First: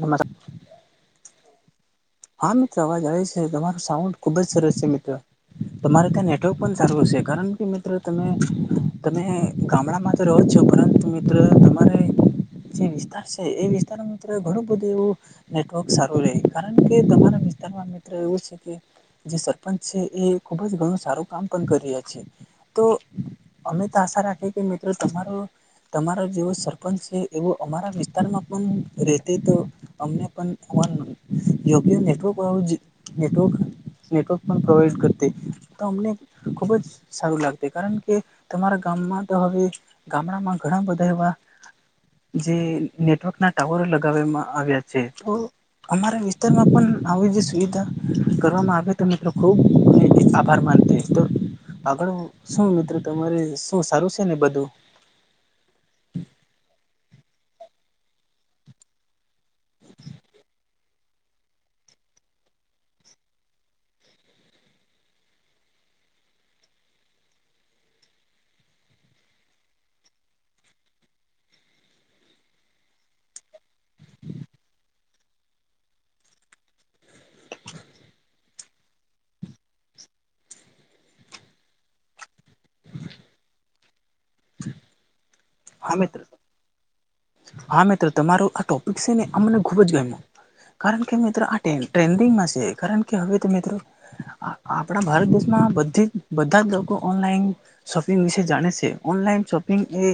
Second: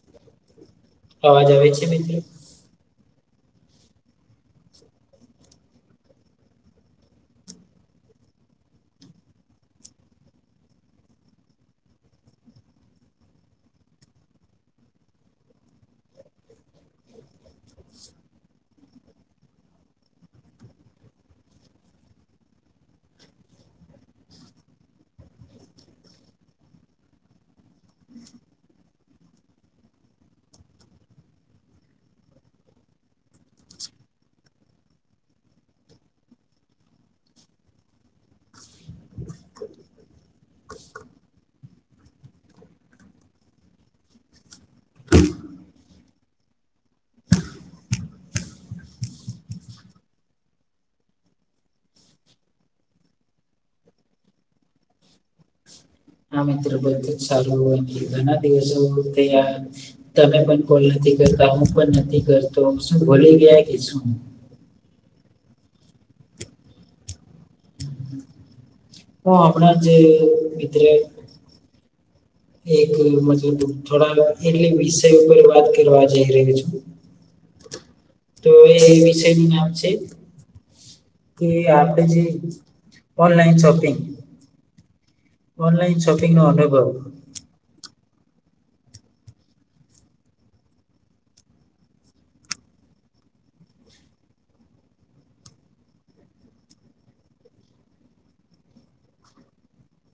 નમસ્ અવાજ આવે છે બેન હા મિત્રો અવાજ આવે છે તમારું સાઉન્ડ ખૂબ જ સરસ છે મિત્રો તમારે ત્યાં નેટવર્ક પણ સારું હશે કારણ કે મિત્રો તમે તમે ગામડામાં રહો છો પરંતુ મિત્રો તમારે જે વિસ્તાર છે એ વિસ્તાર મિત્ર ઘણું બધું એવું નેટવર્ક સારું રહે કારણ કે તમારા વિસ્તારમાં મિત્ર એવું છે કે જે સરપંચ છે એ ખુબ જ ઘણું સારું કામ પણ કરી રહ્યા છે. તો અમે તો આશા રાખીએ કે મિત્રો તમારો. તમારો જેવો સરપંચ છે એવો અમારા વિસ્તારમાં પણ રતે તો અમને પણ યો નેટવકવ [unintelligible] નેટવર્ક પણ પ્રોવાઈડ કરતી તો અમને ખૂબ જ સારું લાગત કારણ કે તમારા ગામમાં તો હવે ગામડામાં ઘણા બધા એવા જે નેટવર્ક ના ટાવરો લગાવવામાં આવ્યા છે તો. અમારા વિસ્તારમાં પણ આવી જે સુવિધા કરવામાં આવે તો મિત્રો ખુબ. આભાર માનતી તો આગળ શું મિત્રો તમારે શું સારું છે ને બધું. હા મિત્ર બધું જ ચારું ઘણા દિવસો [unintelligible] તમે પણ કોલ નથી કરતા હું પણ નથી કરતો શું ભૂલી ગયા કે શું. હ આપણા જે ભિતરે [inaudible] એક મતલબ થોડા એલી વિષય ઉપર વાત કરવા જઈ રહ્યો છું. તો એ વિષય નું નામ છે. કે આપડે જે ઓનલાઈન શોપિંગ. હા ઓનલાઈન મિત્ર શોપિંગ નો અનુભવ. હા મિત્રો તમારો આ ટોપિક છે ને આ મને ખુબ જ ગમ્યો. કારણ કે મિત્રો આ ટ્રેન્ડિંગમાં છે કારણ કે હવે તો મિત્રો. આપણા ભારત દેશમાં બધી બધા જ લોકો ઓનલાઈન. શપિંગ વિશે જાે છે અનલાઈન શપિંગ એ.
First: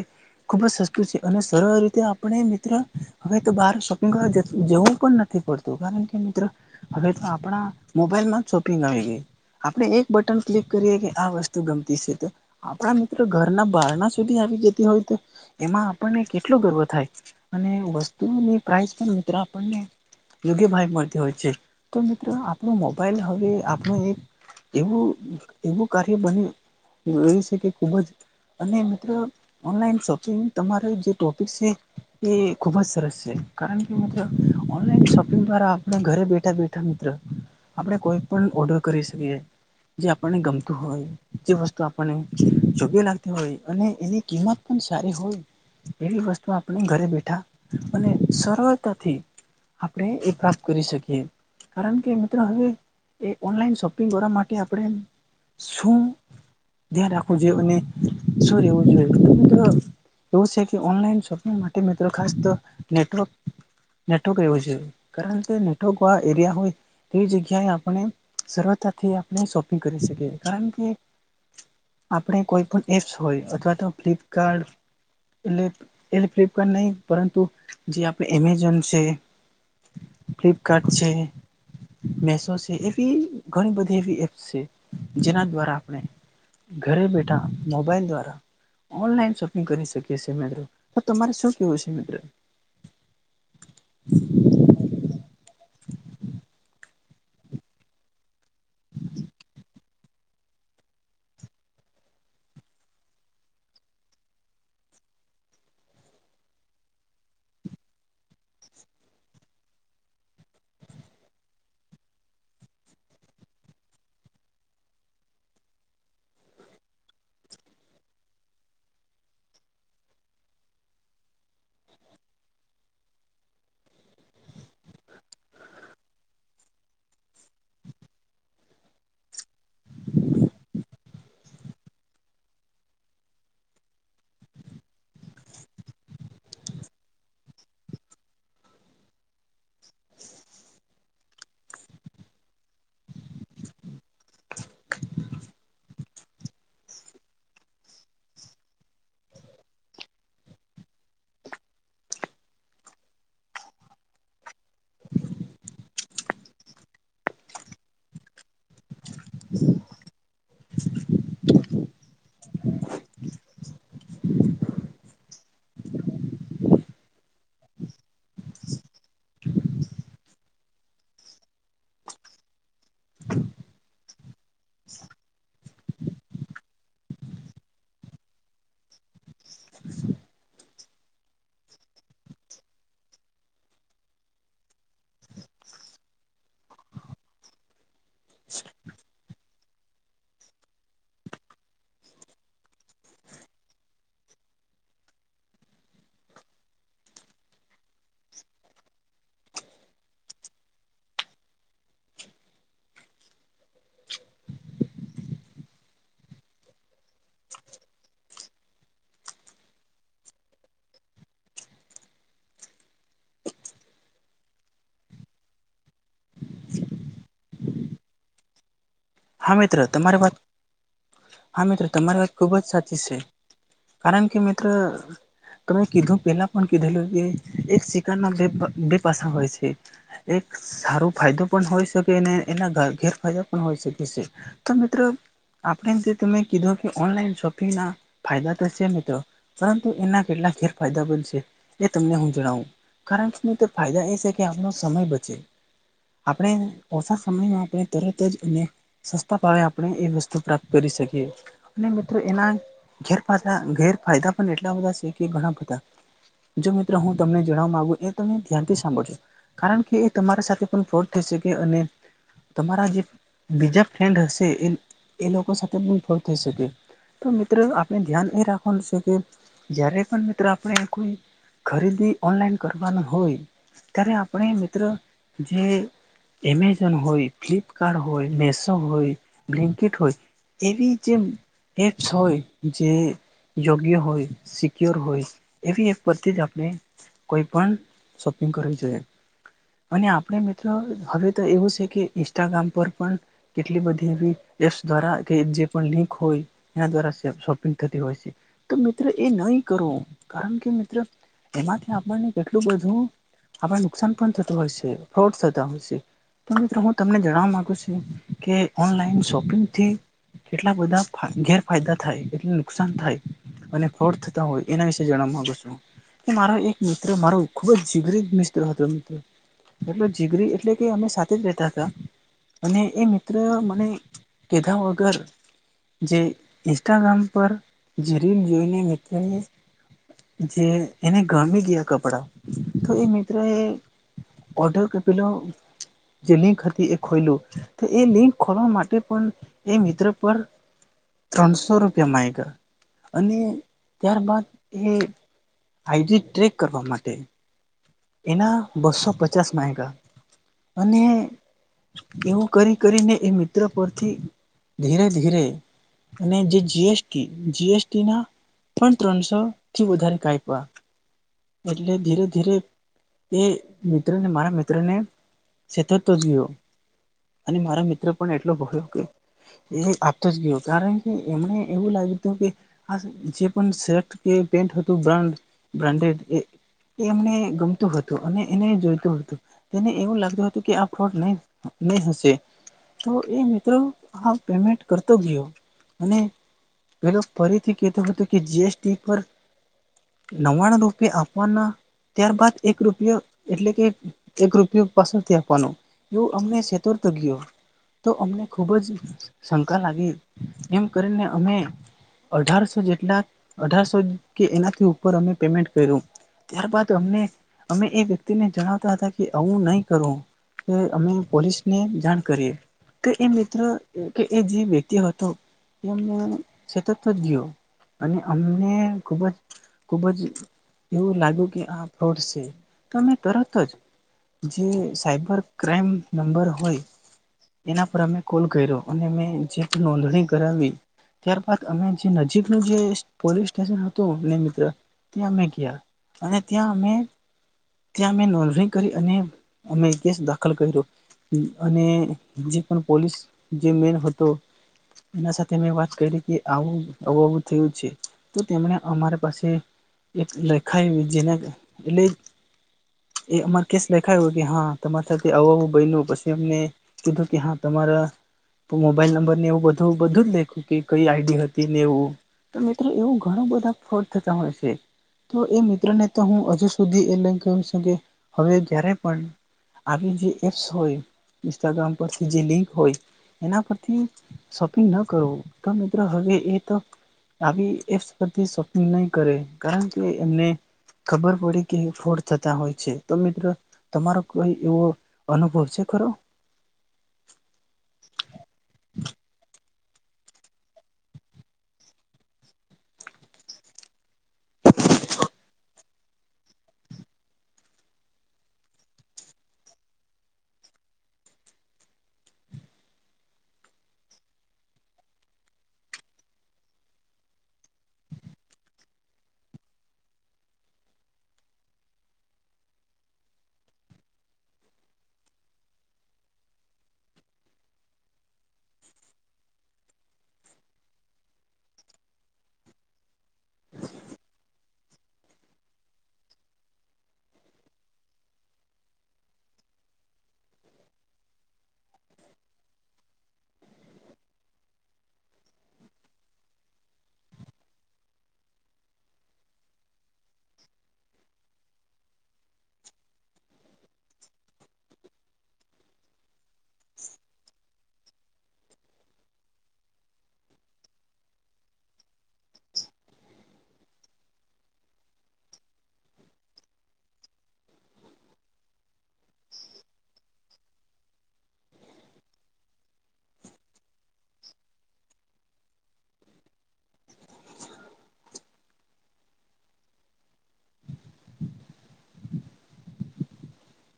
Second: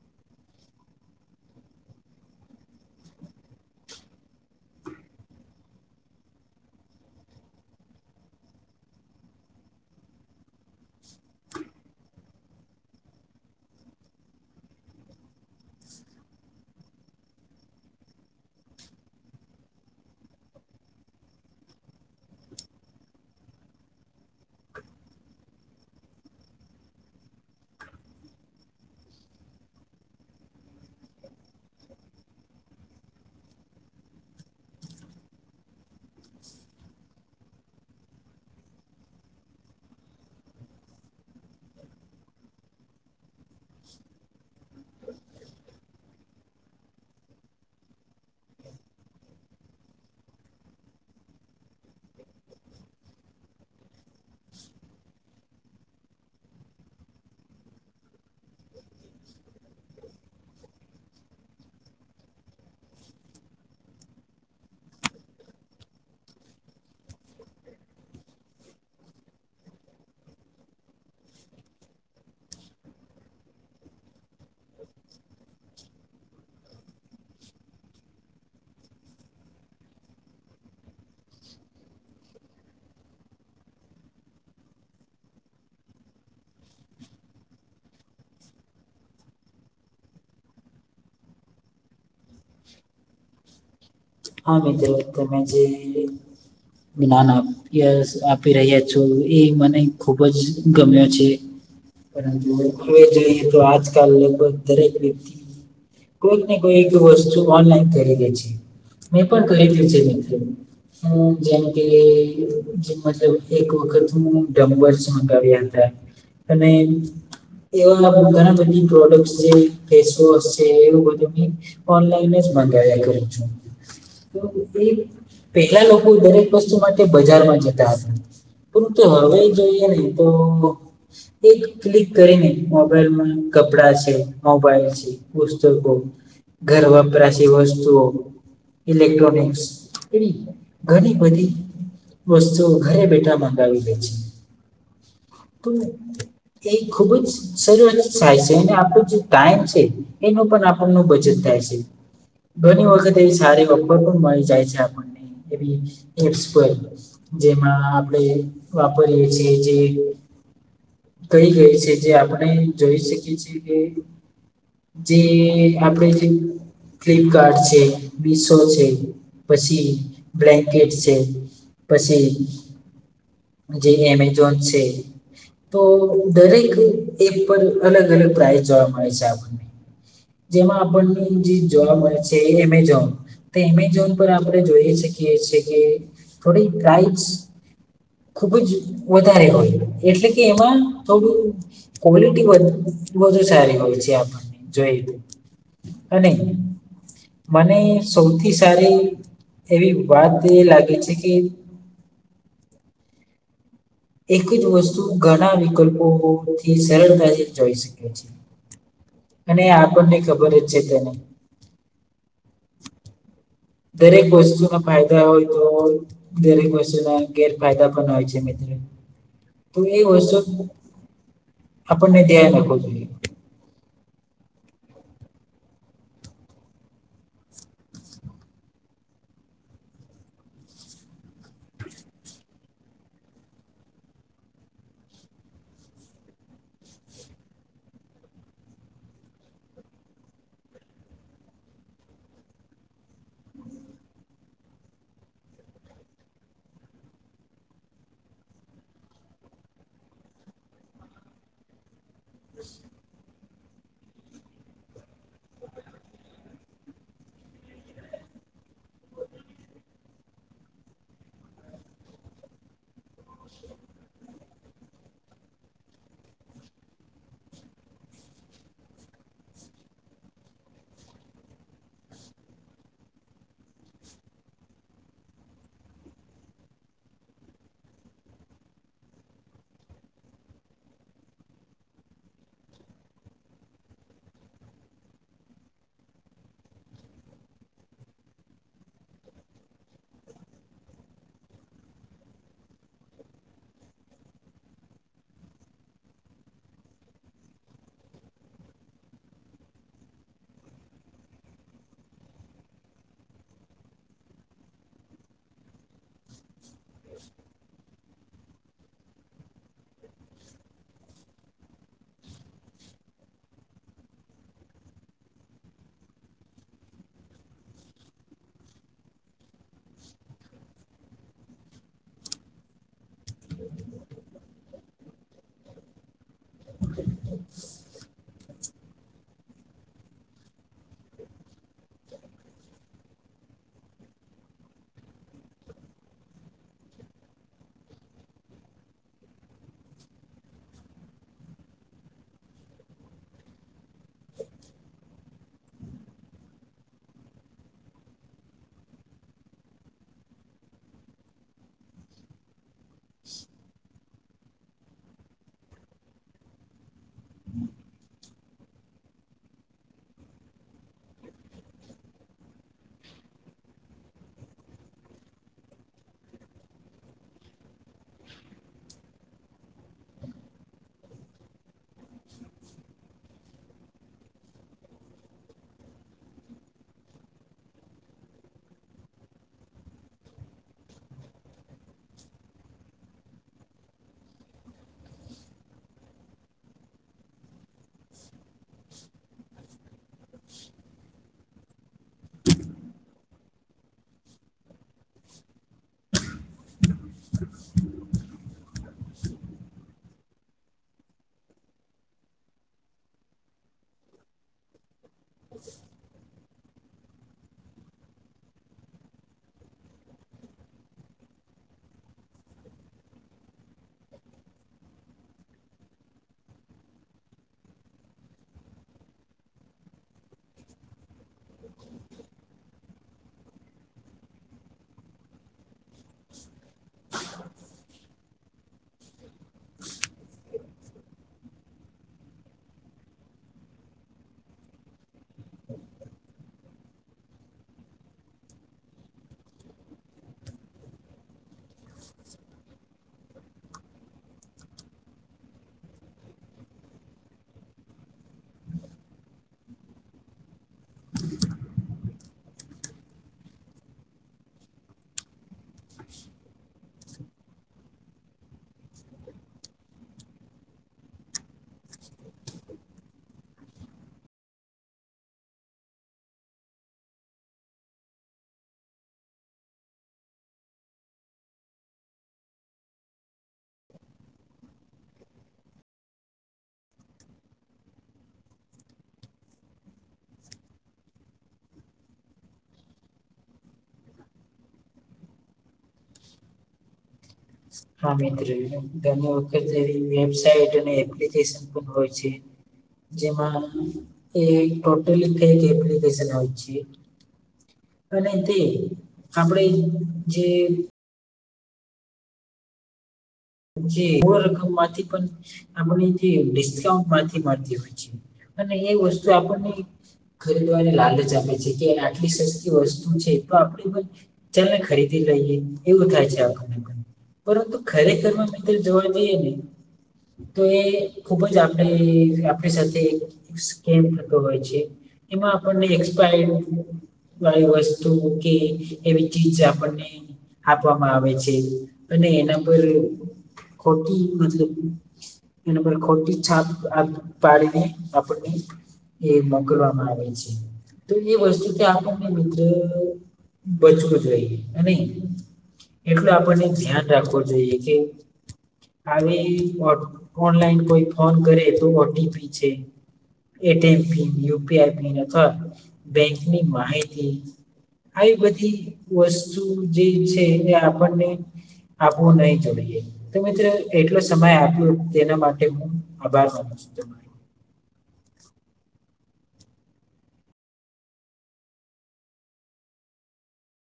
ખુબ જ સસ્તું છે અને સરળ રીતે આપણે મિત્ર હવે તો બહાર સ્ંગ જવું પણ નથી પડતું. કારણ કે મિત્રો હવે તો આપણા મોબાઈલમાં જ શોપિંગ આવી ગઈ. આપણે એક બટન ક્લિક કરીએ કે આ વસ્તુ ગમતી છે તો. આપણા મિત્રો ઘરના બહારના સુધી આવી જતી હોય તો. એમાં આપણને કેટલો ગર્વ થાય અને વસ્તુની પ્રઇસ પણ મિત્રો આપણને. યોગ્ય ભાગ મળતી હોય છે તો મિત્રો આપણો મોબાઈલ હવે આપણું એક એવું એવું કાર્ય બને. એવી શકે ખુબ જ અને મિત્રો ઓનલાઈન શોપ. તમારે જે ટોપિક છે. એ ખુબ જ સરસ છે કારણ કે મ ઓનલાઈન શોપિંગ દ્વારા આપણે ઘરે બેઠા બેઠા. મિત્ર આપણે કોઈ પણ ઓર્ડર કરી શકીએ જે આપણને ગમતું હોય. જે વસ્તુ આપણને જોગી લાગતી હોય અને એની કિંમત પણ. સારી હોય એવી વસ્તુ આપણે ઘરે બેઠા અને સરળતાથી. આપણે એ પ્રાપ્ત કરી શકીએ. કારણ કે મિત્રો હવે એ ઓનલાઈન શોપિંગ કરવા માટે આપણે. શું ધ્યાન રાખવું જોઈએ અને શું રહેવું જોઈએ્ર. એવું છે કે ઓનલાઈન શોપિંગ માટે મિત્રો ખાસ તો નેટવર્ક. નેટવર્ક એવો છે કારણ કે નેટવર્ક આ એરિયા હોય. તેવી જગ્યાએ આપણે સરળતાથી આપણે શોપિંગ કરી શકીએ કારણ કે. આપણે કોઈ પણ એપ્સ હોય અથવા તો ફ્લિપકાર્ટ. એટલે એલે ફ્લિપકાર્ટ નહ પરંતુ જે આપડ એમેઝોન છે. ફ્લિપકાર્ટ છે. મેસો છે એવી ઘણી બધી એવી એપ્સ છે જેના દ્વારા આપણે. ઘરે બેઠા મોબાઈલ દ્વારા ઓનલાઈન સ. કરી શકીી મિત્રો તો તમારે શું કેવું છે મિત્રો. હા મિત્રો તમે જે જ્ાન આપ. આપી રહ્યા છો એ મને ખુબ જ ગમ્યો છે. પરંતુ હવે જોઈએ તો આજકાલ લગભગ દરેક વ્યક્તિ. કોઈક ને કોઈક વસ્તુ ઓનલાઈન કરી દે છે. મેં પણ કરી [inaudible] હું જેમ કે જે મતલબ એક વખત હું ડમ્બર્સ મંગાવ્યા હતા. અને એવા ઘણા બધી પ્રોડક્ટ જે ફેસવો છે એ બ. ઓનલાઈન જ મંગાવ્યા કરું છું. તો એ પેલા લોકો દરેક વસ્તુ માટે બજારમાં જતા હતા. પણ તે હવે જોઈએ નહી તો. એક ક્લિક કરીને મોબાઈલમાં કપડા છે મોબાઈલ છે. પુસ્તકો, ઘર વપરાશી વસ્તુઓ ઇલેક્ટ્રોનિક્સ એવી ઘની બધી વસ્તુઓ ઘરે બેઠા મંગાવી દે છે. તું એ ખુબ જ શરૂઆત થાય છે અને આપણો જે ટાઈમ છે. એનો પન આપણનો બચત થાય છે. ઘણી વખત એ સારી વપર પણ મળી જાય છે આપણને એવી એપ્સ પર. જેમાં આપણે વાપરીએ છીએ જે કઈ કઈ છે જે આપણે જોઈ શકીએ છીએ કે જે આપડે જે ફ્લિપકાર્ટ છે વિસો છે પછી બ્લેન્કેટ છે, પછી જે એમેજોન છે. તો દરેક એપ પર અલગ અલગ પ્રાઈ જોવા મળે છે આપણને. જેમાં આપણને જે જોવા મળે છે એ એમેઝોન. તે એમેઝોન પર આપણે જોઈએ શકીએ છીએ કે થોડી પ્રાઈઝ ખુબ જ વધારે હોય એટલે કે એમાં થોડું કોલિટી વધ વધુ સારી હોય છે આપણને જોઈએ તે અને મને સૌથી સારી એવી વાત એ લાગે છે કે એક જ વસ્તુ ઘણા વિકલ્પોથી સરળતાથી જોઈ શકે છે. અને આપણને ખબર જ છે તેને દરેક વસ્તુના ફાયદા હોય તો દરેક વસ્તુના ગેરફાયદા પણ હોય છે મિત્રો હા મિત્ર તમારી વાત હા મિત્ર તમારી આપણને વાત ધ્યાન ખુબ જ રાખવું સાચી જોઈએ છે. કારણ કે મિત્રો તમે કીધું પેલા પણ કીધેલું કે એક ચિકન ના બે બે પાસા હોય છે. એક સારો ફાયદો પણ હોય, શકે અનેને એના ગેરફાયદા પણ હોય શકે તો મિત્રો આપણે જે તમે કીધું કે ઓનલાઈન શોપિંગ ના ફાયદા તો છે, મિત્રો પરંતુ એના કેટલા ફેરફાયદા બંધ છે એ તમને હું જણાવું કારણ કેને તો ફાયદા એ છે કે આપનો સમય બચે આપણે ઓછા સમયમાં આપણે તરત જ એને સસ્તા ભાવે આપણે એ વસ્તુ પ્રાપ્ત કરી શકીએ અને મિત્રો એના ગેરાયા ગેરફાયદા પણ એટલા બધા છે કે ઘણા બધા જો મિત્રો હું તમને જણવા મામાંગુ એ તને ધ્યાનથી સાંભળશો કારણ કે એ તમારા સાથે પણ ફોટ થઈ શકે અને તમારા જે બીજા ફન્ડ હશે એ લોકો સાથે પણ ફોર થઈ શકે તો મિત્ર આપણે ધ્યાન એ રાખવાનું છે, કે જય્યારે પણ મિત્ર આપણે કોઈ ખરીદી ઓનલાઈન કરવાના હોય, ત્યારે આપણે મિત્ર જે એમેઝોન હોય ફ્લિપકાર્ટ હોય મેસો હોય બ્લિન્કીટ હોય એવી જેમ એપ્સ હોય જે યોગ્ય હોય સિક્યોર હોય એવી એક પરથી જ આપણે કોઈ પણ શોપિંગ કરવી જોઈએ. અને આપણે મિત્રો હવે તો એવું છે, કે ઇન્સ્ટાગ્રામ પર પણ કેટલી બધી એવી એપ્સ દ્વારા કે જે પણ લિંક હોય એના દ્વારા શોપિંગ થતી હોય છે. તો મિત્ર એ નહી કરવો કારણ કે મિત્ર એમાંથી આપણને કેટલું બધું આપડ નુકસાન પણ થતું હોય છે ફ્રોટ થતા હોય છે. તો મિત્રો હું તમને જણવા મામાંગુ છું કે ઓનલાઈન શોપિંગથી. કેટલા બધા ગેરફાયદા થાય એટ નુકસાન થાય અને ફળ થતા હોય એના વિશે જાણવા માંગુ છું કે મારો એક મિત્ર મારો ખુબ જ જીગરીત મિત્ર હતો મિત્ર એટ જીગરી એટલે કે અમે સાથે જ રેતા હતા અને એ મ્ર મ મને કીધા વગર જે ઇન્સ્ટાગ્રામ પર જે રીલ જોઈને મિત્ર જે એને ગામી ગયા કપડાં તો એ મિત્ર એ ઓર્ડર કરેલો જે લિંક હતી એ ખોયલું એ લિંક ખોલવા માટે પણ એ મિત્ર પર ત્રણસો રૂપિયા માગયા અને ત્યાર બાાદ એ આઈડી ટ્રેક કરવા માટે એના બસો પચાસ માયગા અને એવું કરી કરીને એ મિત્ર પરથી ધીરે ધીરે અને જે જીએસટી જીએસટી ના પણ ત્રણસો થી વધારે કાપવા એટલે ધીરે ધીરે એ મિત્રને મારા મિત્ર ને સતતો જ ગયો અને મારા મિત્ર પણ એટલો ભો્યો કે એવ આપતો જ ગયો કારણ કે એમને એવું લાગ્યું હતું કે આ જે પણ શર્ટ કે પેન્ટ હતું બ્રાન્ડ બ્રાન્ડેડ એ એ એમને ગમતું હતું અને એને જોઈતું હતું તેને એવું લાગતું હતું કે આ ફોટ નહી નહી હશે તો એ મિત્રો આ પેમેન્ટ કરતો ગયો અને પેલો ફરીથી કેતો હતો કે જીએસટી પર નવાણું રૂપિયા આપ વાના ત્યારબાદ એક રૂપિયો એટલે કે એક રૂપિયો પાસળથી આપવાનો એવું અમને સેતરતો ગયો. તો અમને ખુબ જ શંકા લાગી એમ કરીને અમે અઢારસો જેટલા અઢારસો કે એનાથી ઉપર અમે પેમેન્ટ કર્યું. ત્યારબાદ અમને અમે એ વ્યક્તિને જણાવતા હતા કે આવું નહી કરું. કે અમે પોલીસને જાણ કરીએ. તો એ મિત્ર કે એ જે વ્યક્તિ હતો એ અમને સેતરતો ગયો. અને અમને ખુબ જ ખુબ જ એવું લાગ્યું કે આ ફ્રોડ સે. તમે તરત જ જે સાઈબર ક્રાઈમ નંબર હોય એના પર અમે કોલ કર્યો. અને મેં જે નોંધણી કરાવી ત્યારબાદ અમે જે નજીકનું જે પોલીસ સ્ટેશન હતું ને મિત્ર ત્યાં મેં ગયા અને ત્યાં અમે ત્યાં અમે નોંધણી કરી અને અમે કેસ દાખલ કર્યો. હમ અને જે પણ પોલીસ જે મેન હતો. એના સાથે મેં વાત કરી કે આવું આવું આવું થયું છે. તો તેમણે અમારા પાસે એક લખાયુ જેના કા એટલે એ અમારે કેસ લખાયો કે હા તમારી સાથે આવું આવું બયનું પસ એમને કીધું કે હા તમારા મોબાઈલ નંબરને એવું બધું બધું જ લખ્યું કે કઈ આઈડી હતી ને એવું. તો મિત્ર એવું ઘણું બધા ફ્રોડ થતા હોય સે. તો એ મિત્રને તો હું હજુ સુધી એટલે એમ કઉં સુ કે હવે જ્યારે પન આવી જે એપ્સ હોય, ઇન્સ્ટાગ્રામ પરથી જે લિંક હોય, એના પરથી શોપિંગ ન કરો તો મિત્ર હવે એત આવી એપ્સ પરથી શોપિંગ નહી કરે. કારણ કે એમને. ખબર પડે કે ફોડ થતા હોય છે. તો મિત્રો તમારો કોઈ એવો અનુભવ છે ખરો? હા મિત્ર [inaudible] તો એવી વેબસાઇટ અને એપ્લિકેશન પન હોય છે. જેમાં એ ટોટલી કંઈક એપ્લીકેશન આવી છે. અને તે આપણેે જે. જે બો રકમ માંથી પણ આપ જેિસ્કાઉન્ટ માંથી મળતી હોય છે. અને એ વસ્તુ આપણને. ખરીદવાની લાલ જ આપ છે કે આટલી સસ્તી વસ્તુ છે. એ તો આપણે પણ ચાલ ને ખરીદી લઈએ એવું થાય છે. આખ પરંતુ ખરેખર માં. જોવા જઈએ ને તો એ ખુબ જ આપણે આપણી સાથે. થતો હોય છે એમાં આપણને એકસપાય. વાળી વસ્તુ કે એવી ચીજ આપણને. આપવામાં આવે છે. અને એના પર ખોટી મતલબ એના પર ખોટી છાપ પાડીને આપણને. એ મોકલવામાં આવે છે તો એ વસ્તુ આપો ને મિત્ર. બચવું જોઈએ અને એટલ આપણને ધ્યાન રાખવું જોઈએ કે. આવી ઓનલાઈન કોઈ ફોન કરે તો ઓટીપી છે. એન યુપીઆઈન અથવા બેંકની માહિતી. આવી બધી વસ્તુ જે છે એને આપણને. આપવુ નઈ જોઈએ. તો મિત્ર એટલો સમય આપ્યો તેના માટે હું આભાર માનું છું.